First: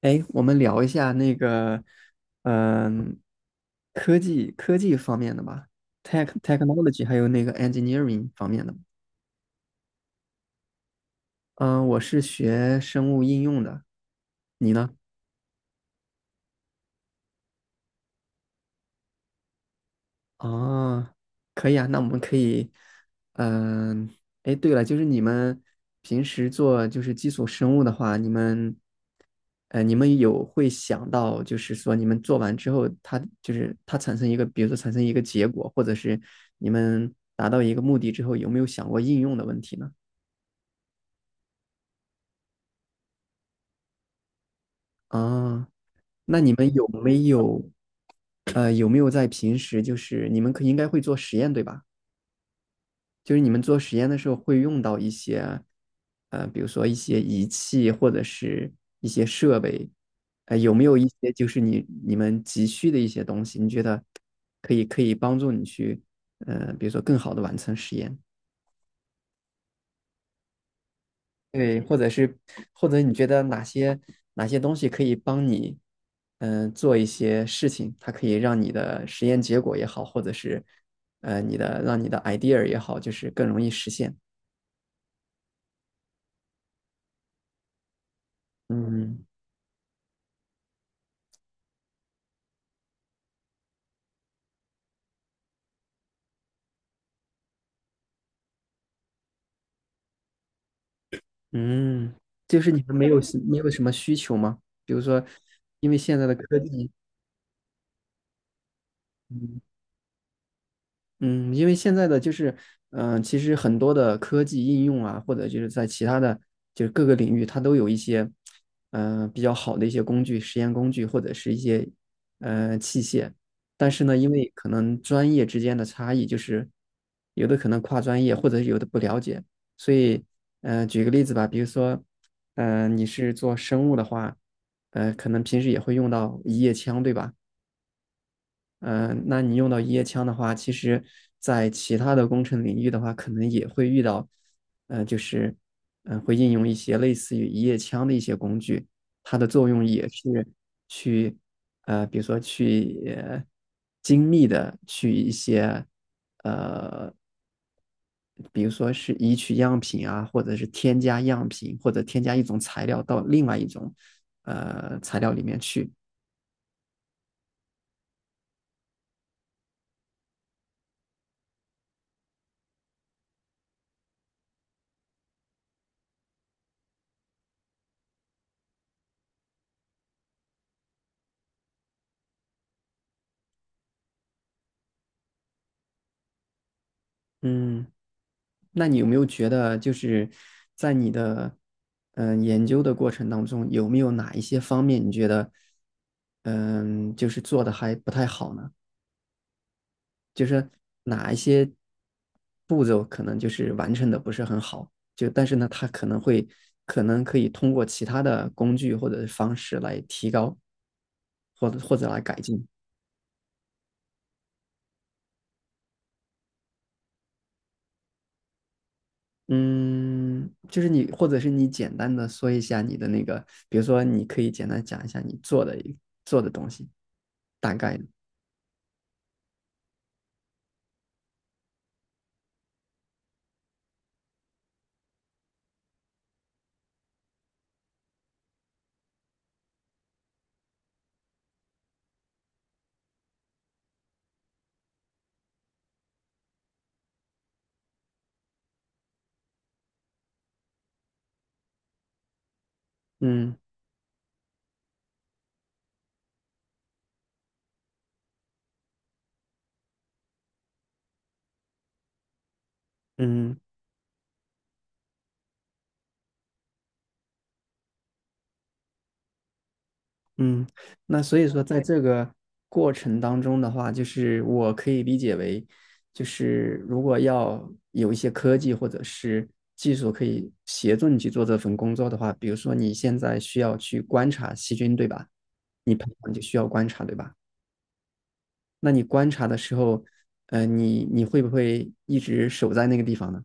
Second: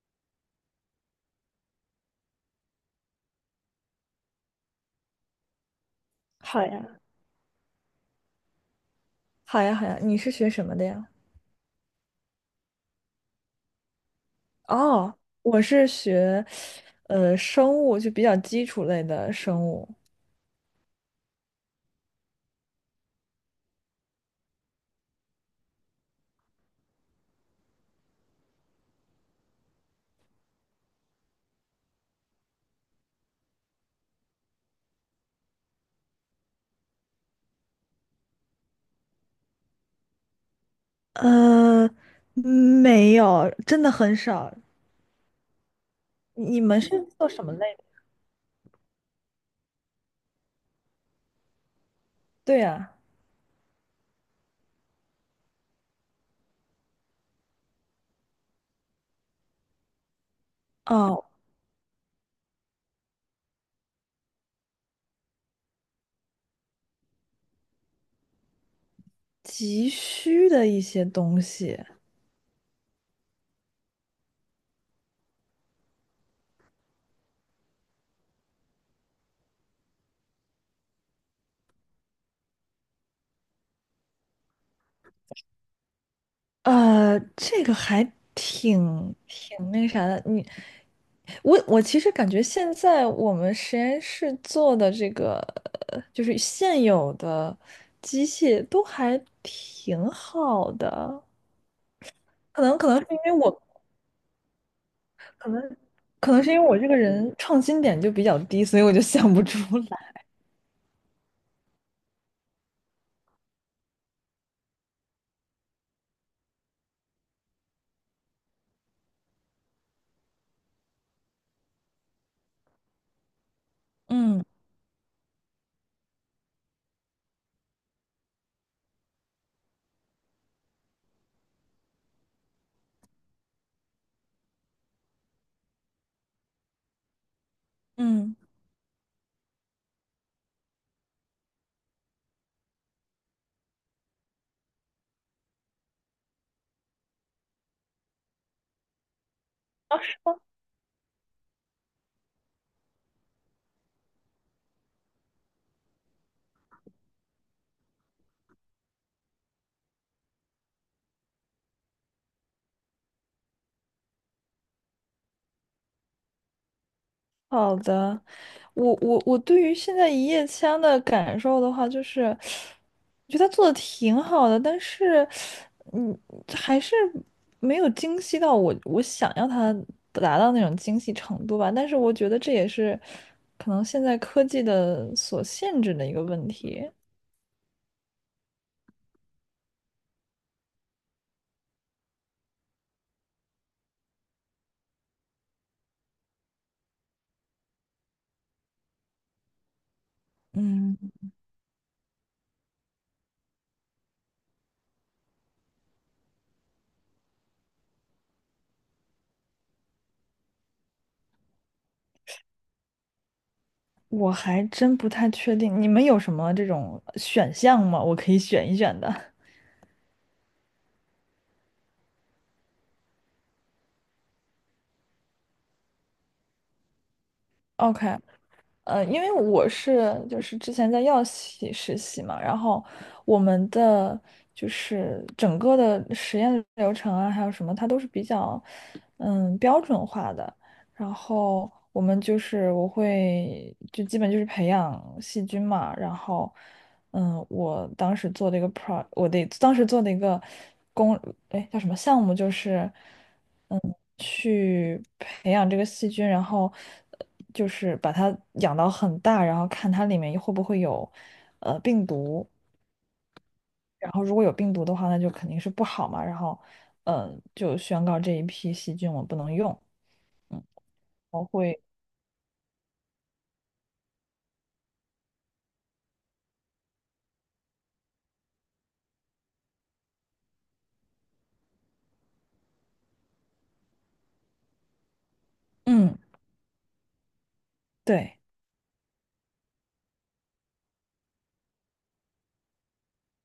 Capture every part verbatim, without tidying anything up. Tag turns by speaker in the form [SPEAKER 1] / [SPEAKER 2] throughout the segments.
[SPEAKER 1] 哎，我们聊一下那个，嗯、科技科技方面的吧，tech
[SPEAKER 2] 好呀，
[SPEAKER 1] technology，还有那个 engineering 方面的。
[SPEAKER 2] 好呀，好呀，你是学什么的呀？
[SPEAKER 1] 嗯、我是学生物应用的，你呢？
[SPEAKER 2] 哦，我是学，呃，生物，就比较基础类的生物。
[SPEAKER 1] 哦，可以啊，那我们可以，嗯、哎，对了，就是你们平时做就是基础生物的话，你们，呃，你们有会想到，就是说你们做完之后，它就是它产生一个，比如说产生一个结果，或者是你们达到一个目的之后，有没有想过应用的问题呢？
[SPEAKER 2] 呃，没有，真的很少。
[SPEAKER 1] 啊，那你
[SPEAKER 2] 你
[SPEAKER 1] 们
[SPEAKER 2] 们
[SPEAKER 1] 有
[SPEAKER 2] 是
[SPEAKER 1] 没
[SPEAKER 2] 做什么
[SPEAKER 1] 有，
[SPEAKER 2] 类的？
[SPEAKER 1] 呃，有没有在平时就是你们可应该会做实验对吧？
[SPEAKER 2] 对呀。
[SPEAKER 1] 就是你们做实验的时候会用到一些，呃，比如说一些仪器或者是一些设备，呃，有没有一
[SPEAKER 2] 哦，
[SPEAKER 1] 些就是你你们急需的一些东西？你觉得可以可以帮助你去，呃，比如说更好的完成实验，
[SPEAKER 2] 急需的一些东西。
[SPEAKER 1] 对，或者是或者你觉得哪些哪些东西可以帮你，嗯、做一些事情，它可以让你的实验结果也好，或者是呃你的让你的 idea 也好，就是更容易实现，
[SPEAKER 2] 呃，这个还挺
[SPEAKER 1] 嗯。
[SPEAKER 2] 挺那啥的。你，我我其实感觉现在我们实验室做的这个，呃就是现有的机械都还挺好的。
[SPEAKER 1] 嗯，就
[SPEAKER 2] 可
[SPEAKER 1] 是
[SPEAKER 2] 能
[SPEAKER 1] 你
[SPEAKER 2] 可
[SPEAKER 1] 们
[SPEAKER 2] 能
[SPEAKER 1] 没
[SPEAKER 2] 是因
[SPEAKER 1] 有
[SPEAKER 2] 为
[SPEAKER 1] 你没
[SPEAKER 2] 我，
[SPEAKER 1] 有什么需求吗？比如说，因为现在
[SPEAKER 2] 可
[SPEAKER 1] 的
[SPEAKER 2] 能是
[SPEAKER 1] 科
[SPEAKER 2] 因为我这
[SPEAKER 1] 技，
[SPEAKER 2] 个人创新点就比较低，所以我就想不出
[SPEAKER 1] 嗯
[SPEAKER 2] 来。
[SPEAKER 1] 嗯，因为现在的就是，嗯、其实很多的科技应用啊，或者就是在其他的就是各个领域，它都有一些，嗯、比较好的一些工具、实验工具或者是一些，呃，器械。但是呢，因
[SPEAKER 2] 嗯
[SPEAKER 1] 为可能专业之间的差异，就是有的可能跨专业，或者是有的不了解，所以，嗯，举个例子吧，比如说，嗯，你是做生物的话，呃，可能平时也会用到一叶枪，对吧？
[SPEAKER 2] 嗯，
[SPEAKER 1] 嗯、呃那你用到一叶枪的话，其实在其他的工程领域的话，可能也会遇到，呃，就是嗯、呃会应用一些类似于一叶枪的一些工具，它的作用也是去呃，比如说去呃精密的去一些，呃，比如说是移取样品啊，或者是添加样品，或者添加一种材料到另外一种呃材料里面去，
[SPEAKER 2] 好的。我我我对于现在一夜枪的感受的话，就是。我觉得他做的挺好的，但是，嗯，还是没有精细到我我想要他达到那种精细程度吧。但是我觉得这也是可能现在科技的所限制的一个问题。
[SPEAKER 1] 嗯。那你有没有觉得，就是在你的嗯、呃研究的过程当中，有没有哪一些方面你觉得嗯、呃就是做的还不太好呢？就是
[SPEAKER 2] 嗯，
[SPEAKER 1] 哪一些步骤可能就是完成的不是很好，就但是呢，它可能会可能可以通过其他的工具或者是方式来提高，或者或者来改进。
[SPEAKER 2] 我还真不太确定，你们有什么这种选项吗？我可以选一选的。
[SPEAKER 1] 嗯，就是你，或者是你简单的说一下你的那个，比如说你可以简单讲一下你做的一做的东西，大概的，
[SPEAKER 2] OK，呃，因为我是就是之前在药企实习嘛，然后我们的就是整个的实验流程啊，还有什么，它都是比较嗯标准化的。然后我们就是我会就基本就是培养细菌嘛，然后嗯，我当时做的一个 pro，我的当时做的一个工，哎叫什么项目就是。
[SPEAKER 1] 嗯
[SPEAKER 2] 嗯，去培养这个细菌，然后呃就是把它养到很大，然后看它里面会不会有呃病毒，
[SPEAKER 1] 嗯
[SPEAKER 2] 然后如果有病毒的话，那就肯定是不好嘛，然后嗯，就宣告这一批细菌我不能用，
[SPEAKER 1] 嗯。那所
[SPEAKER 2] 我
[SPEAKER 1] 以说，
[SPEAKER 2] 会
[SPEAKER 1] 在这个过程当中的话，就是我可以理解为，就是如果要有一些科技或者是技术可以协助你去做这份工作的话，比如说你现在需要去观察细菌，对吧？你培
[SPEAKER 2] 嗯
[SPEAKER 1] 养就需要观察，对吧？
[SPEAKER 2] 对。
[SPEAKER 1] 那你观察的时候，呃，你你会不会一直守在那个地方呢？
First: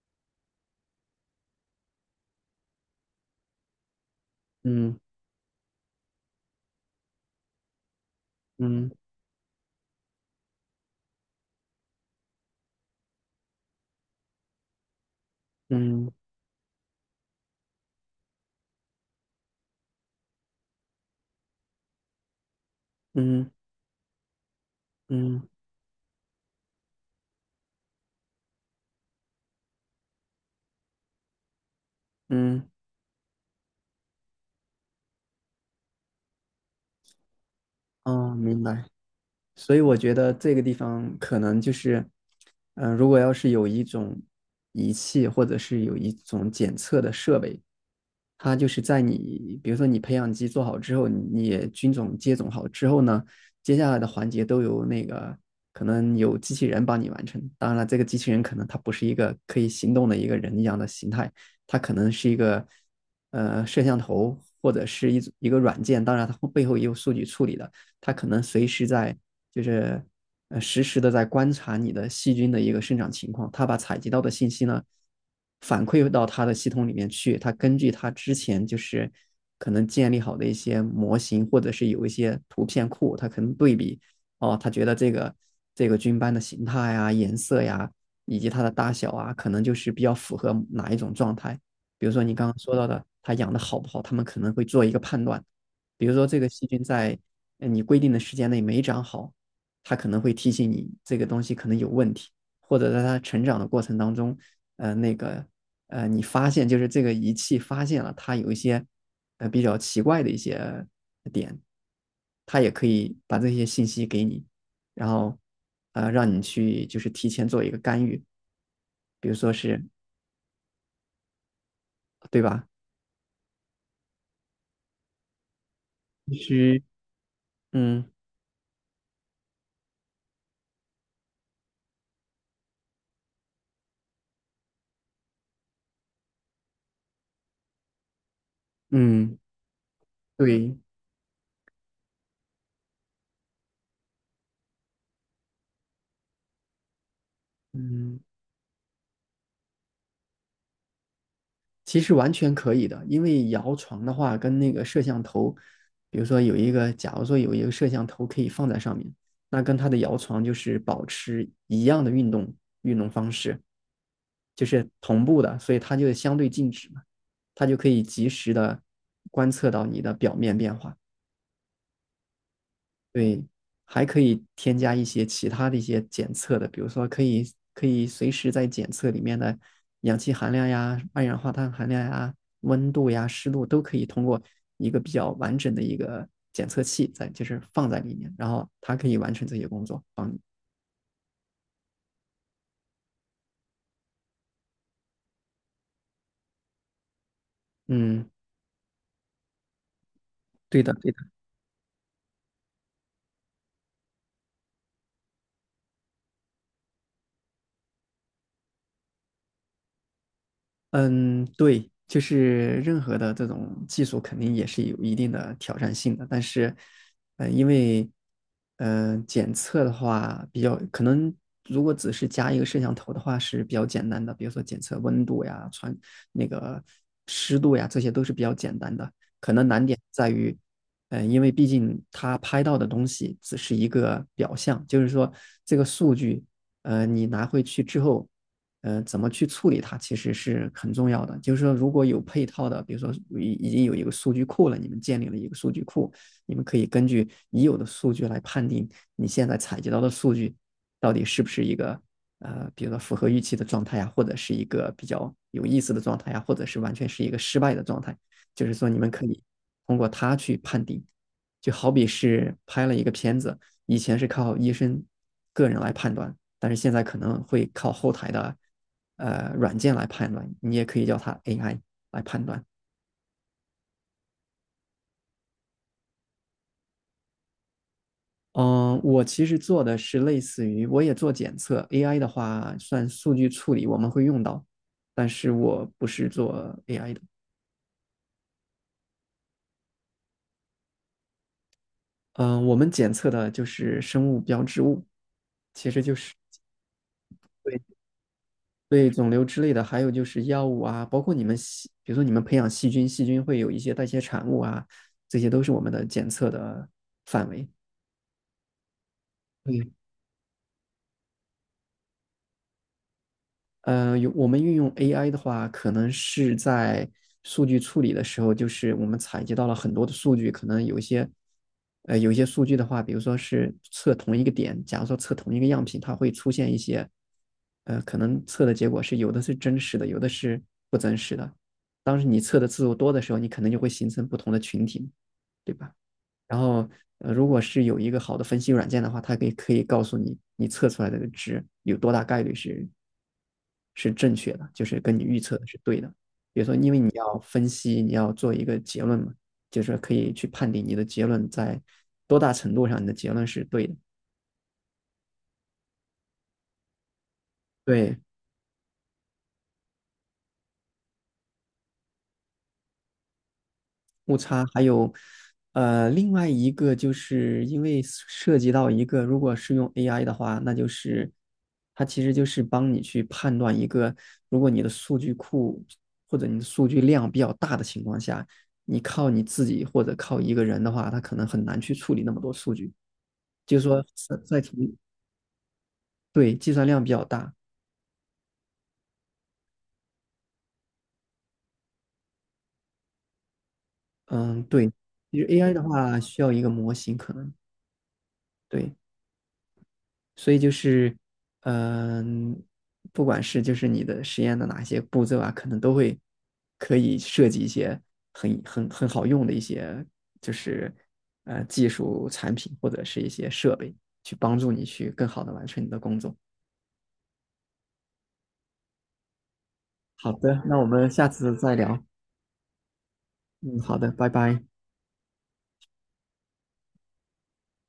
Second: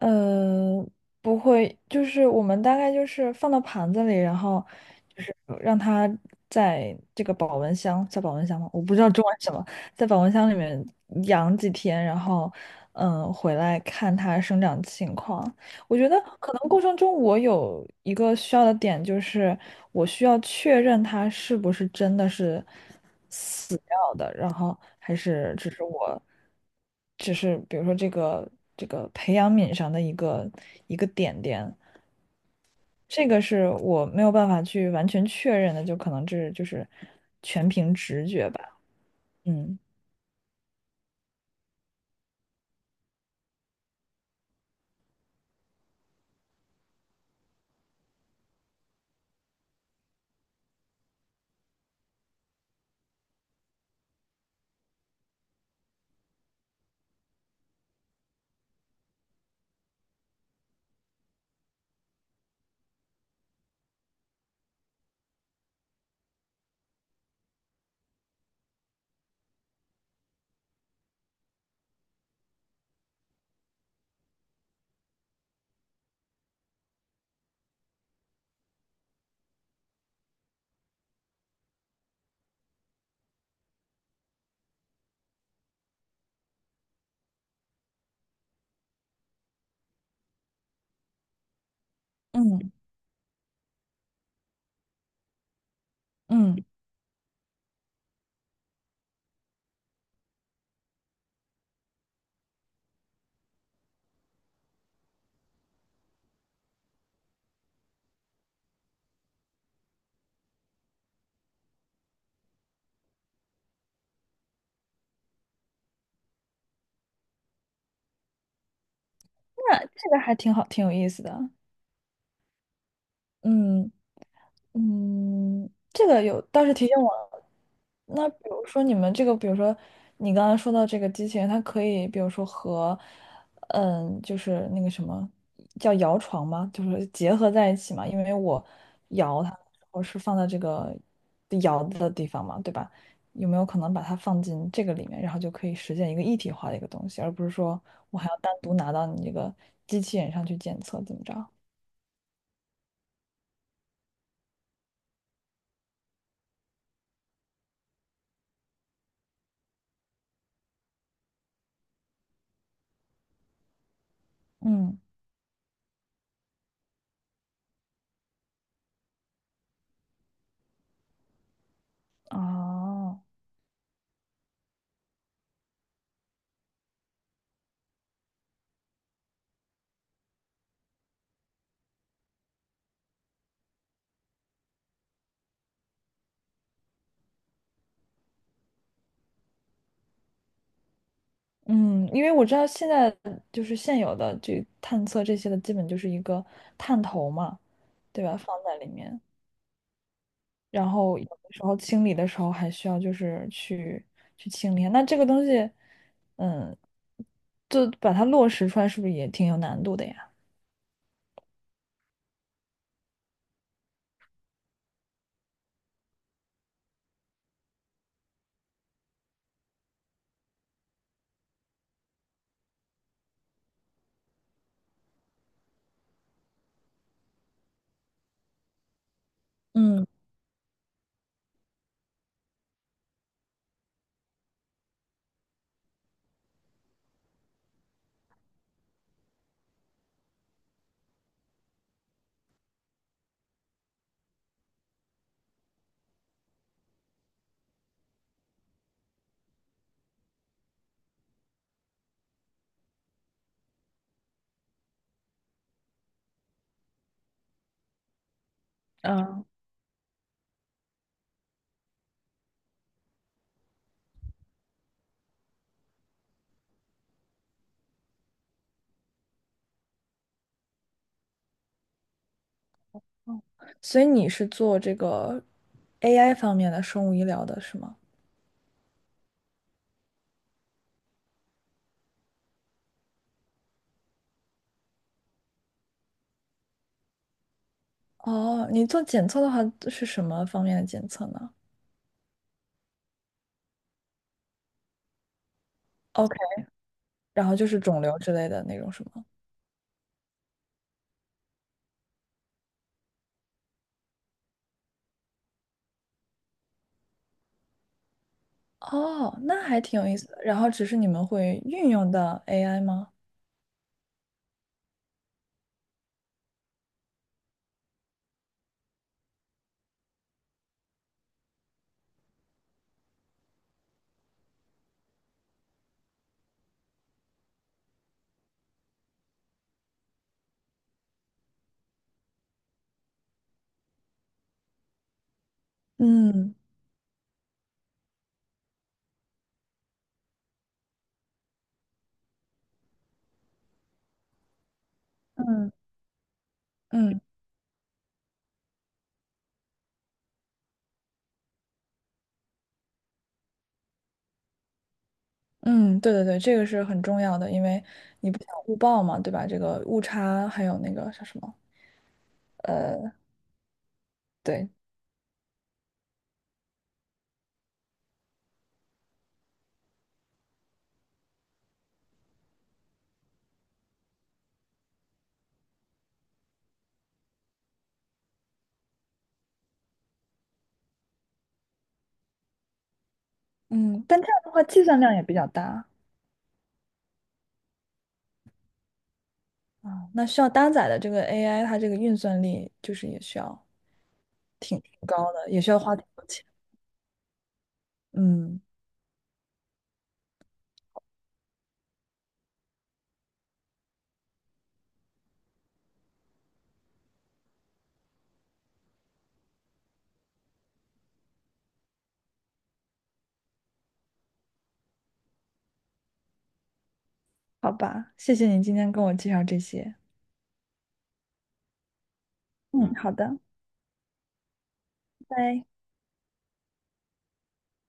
[SPEAKER 2] 嗯，不会，就是我们大概就是放到盘子里，然后
[SPEAKER 1] 嗯
[SPEAKER 2] 就是让它在这个保温箱，在保温箱吗？我
[SPEAKER 1] 嗯
[SPEAKER 2] 不知道中文是什么，在保温箱里面养几天，然后嗯，回来看它生长情况。我觉
[SPEAKER 1] 嗯
[SPEAKER 2] 得可能过程中我有一个需要的点，就是我需要确认他是不是真的是
[SPEAKER 1] 嗯
[SPEAKER 2] 死掉的，然后还
[SPEAKER 1] 嗯
[SPEAKER 2] 是只是我，只是比如说这个这个培养皿上的一个一个点点，
[SPEAKER 1] 嗯，
[SPEAKER 2] 这个是我没有办法去完全确认的，就可能这就是全凭直
[SPEAKER 1] 哦，
[SPEAKER 2] 觉
[SPEAKER 1] 明
[SPEAKER 2] 吧。
[SPEAKER 1] 白。所
[SPEAKER 2] 嗯
[SPEAKER 1] 以我觉得这个地方可能就是，嗯、如果要是有一种仪器或者是有一种检测的设备，它就是在你，比如说你培养基做好之后，你也菌种接种好之后呢，接下来的环节都由那个可能有机器人帮你完成。当然了，这个机器人可能它不是一个可以行动的一个人一样的形态，它可能是一个呃摄像头或者是一一个软件，当然它背后也有数据处理的，它可能随时在就是呃实时的在观察你的细菌的一个生长情况，它把采集到的信息呢反馈到它的系统里面去，它根据它之前就是可能建立好的一些模型，或者是有一些图片库，它可能对比。哦，它觉得这个这个菌斑的形态呀、颜色呀，以及它的大小啊，可能就是比较符合哪一种状态。比如说你刚刚
[SPEAKER 2] 嗯
[SPEAKER 1] 说到的，它养的好不好，他们可能会做一个判断。比如说这个
[SPEAKER 2] 嗯，
[SPEAKER 1] 细菌在呃你规定的时间内没长好，他可能会提醒你这个东西可能有问题，或者在他成长的过程当中，呃，那个呃，你发现就是这个仪器发现了它有一些呃比较奇怪的一些点，它也可以把这些信息给你，然后呃让你去就是提前做一个干预，比如说
[SPEAKER 2] 那
[SPEAKER 1] 是，
[SPEAKER 2] 这个还挺好，挺有意思的。
[SPEAKER 1] 对吧？
[SPEAKER 2] 嗯。嗯，这个
[SPEAKER 1] 必
[SPEAKER 2] 有倒是
[SPEAKER 1] 须，
[SPEAKER 2] 提醒我了。
[SPEAKER 1] 嗯
[SPEAKER 2] 那比如说你们这个，比如说你刚刚说到这个机器人，它可以比如说和，嗯，就是那个什么叫摇床吗？就是结合在一起嘛。因为我
[SPEAKER 1] 嗯，
[SPEAKER 2] 摇它我是放在这
[SPEAKER 1] 对，
[SPEAKER 2] 个摇的地方嘛，对吧？有没有可能把它放进这个里面，然后就可以实现一个一体化的一个东西，而不是说我
[SPEAKER 1] 嗯。
[SPEAKER 2] 还要单独拿到你这个机器人上去检测，怎么着？
[SPEAKER 1] 其实完全可以的，因为摇床的话，跟那个摄像头，比如说有一个，假如说有一个摄像头可以放在上面，那跟它的摇床就是保持一样的运动运动方式，就是
[SPEAKER 2] 嗯，
[SPEAKER 1] 同步的，所以它就相对静止嘛，它就可以及时的观测到你的表面变化。
[SPEAKER 2] 哦。
[SPEAKER 1] 对，还可以添加一些其他的一些检测的，比如说可以可以随时在检测里面的氧气含量呀、二氧化碳含量呀、温度呀、湿度都可以通过一个比较完整的一个检测器在，就是放在里面，然后它可以完成这些工作，帮你。
[SPEAKER 2] 嗯，因为我知道现在就是现有的这探测这些的，基本就是一个探头嘛，对
[SPEAKER 1] 嗯，
[SPEAKER 2] 吧？放在里面，
[SPEAKER 1] 对
[SPEAKER 2] 然
[SPEAKER 1] 的。
[SPEAKER 2] 后有的时候清理的时候还需要就是去去清理。那这个东西，嗯，就把它落实出来，是不是也挺有难度的呀？
[SPEAKER 1] 嗯，对，就是任何的这种技术肯定也是有一定的挑战性的，但是，呃，因为，呃，检测的话比较可能，如果只是加一个摄像头的话是比较简单的，比如说检测温度呀、传那个湿度呀，这些都是比较简单的。可能难点
[SPEAKER 2] 嗯
[SPEAKER 1] 在于，呃，因为毕竟它拍到的东西只是一个表象，就是说这个数据，呃，你拿回去之后，呃，怎么去处理它，其实是很重要的。就是说，如果有配套的，比如说已已经有一个数据库了，你们建立了一个数据库，你们可以根据已有的数据来判定你现在采集到的数据到底是不是一个呃，比如说符合预期的状态呀，或者是一个比较有意思的状态呀，或者是完全是一个失败的状态。就是说，你们可以
[SPEAKER 2] 嗯，
[SPEAKER 1] 通过它去判定，就好比是拍了一个片子，以前是靠医生个人来判断，但是现在可能会靠后台的呃软件来判断，你也可以叫它 A I 来判断。
[SPEAKER 2] 所以你是做这个 A I 方面的生物医疗的是吗？
[SPEAKER 1] 嗯，我其实做的是类似于，我也做检测，A I 的话算数据处理，我们会用到，但是我不是做 A I 的。
[SPEAKER 2] 哦，你做检测的话是什么方面的检测呢
[SPEAKER 1] 嗯，我们检测的就是生物标志物，其实就是
[SPEAKER 2] ？OK，然后就是
[SPEAKER 1] 对，
[SPEAKER 2] 肿瘤之类的那种是
[SPEAKER 1] 对
[SPEAKER 2] 吗？
[SPEAKER 1] 肿瘤之类的，还有就是药物啊，包括你们细，比如说你们培养细菌，细菌会有一些代谢产物啊，这些都是我们的检测的范围。
[SPEAKER 2] 哦，那还
[SPEAKER 1] 对，
[SPEAKER 2] 挺有意思的。然后只是你们会运用到 A I 吗？
[SPEAKER 1] 呃，有我们运用 A I 的话，可能是在数据处理的时候，就是我们采集到了很多的数据，可能有一些，呃，有一些数据的话，比如说是测同一个点，假如说测同一个样品，它会出现一些，呃，可能测的结果是有的是真实的，有的是不真实的。当时你测的次数多的时候，你可能就会形成不同的群体，对吧？
[SPEAKER 2] 嗯
[SPEAKER 1] 然后，呃，如果是有一个好的分析软件的话，它可以可以告诉你，你测出来的值有多大概率是是正确的，就是跟你预测的
[SPEAKER 2] 嗯
[SPEAKER 1] 是对的。比如说，因为你
[SPEAKER 2] 嗯
[SPEAKER 1] 要分析，你要做一个结论嘛，就是可以去判定你的结论在多大程度上你的结论是对的。
[SPEAKER 2] 嗯，对对对，这个是很重要的，因为
[SPEAKER 1] 对，
[SPEAKER 2] 你不想误报嘛，对吧？这个误差还有那个叫什么？
[SPEAKER 1] 误差，
[SPEAKER 2] 对，
[SPEAKER 1] 还有呃，另外一个就是因为涉及到一个，如果是用 A I 的话，那就是它其实就是帮你去判断一个，如果你的数据库或者你的数据量比较大的情况下，你靠你自己或者靠一个人的话，他可能很难去处理那么多数据，就是说
[SPEAKER 2] 嗯，但这
[SPEAKER 1] 在
[SPEAKER 2] 样的
[SPEAKER 1] 在
[SPEAKER 2] 话计
[SPEAKER 1] 提
[SPEAKER 2] 算量也比较大
[SPEAKER 1] 对，计算量比较大，
[SPEAKER 2] 啊，那需要搭载的这个 A I，它这个运算力就是也需要
[SPEAKER 1] 嗯，对，
[SPEAKER 2] 挺高
[SPEAKER 1] 其实
[SPEAKER 2] 的，也需
[SPEAKER 1] A I
[SPEAKER 2] 要
[SPEAKER 1] 的
[SPEAKER 2] 花挺
[SPEAKER 1] 话
[SPEAKER 2] 多
[SPEAKER 1] 需
[SPEAKER 2] 钱。
[SPEAKER 1] 要一个模型可能。
[SPEAKER 2] 嗯，
[SPEAKER 1] 对。所以就是，嗯、不管是就是你的实验的哪些步骤啊，可能都会可以设计一些很很很好用的一些就是呃技术产品或者是一些设备，去帮助你去更好的完成你的工作。
[SPEAKER 2] 好吧，谢谢你今天跟我介绍这些。
[SPEAKER 1] 好的，那我们下次再聊。
[SPEAKER 2] 嗯，好的，
[SPEAKER 1] 嗯，好的，拜拜。
[SPEAKER 2] 拜拜。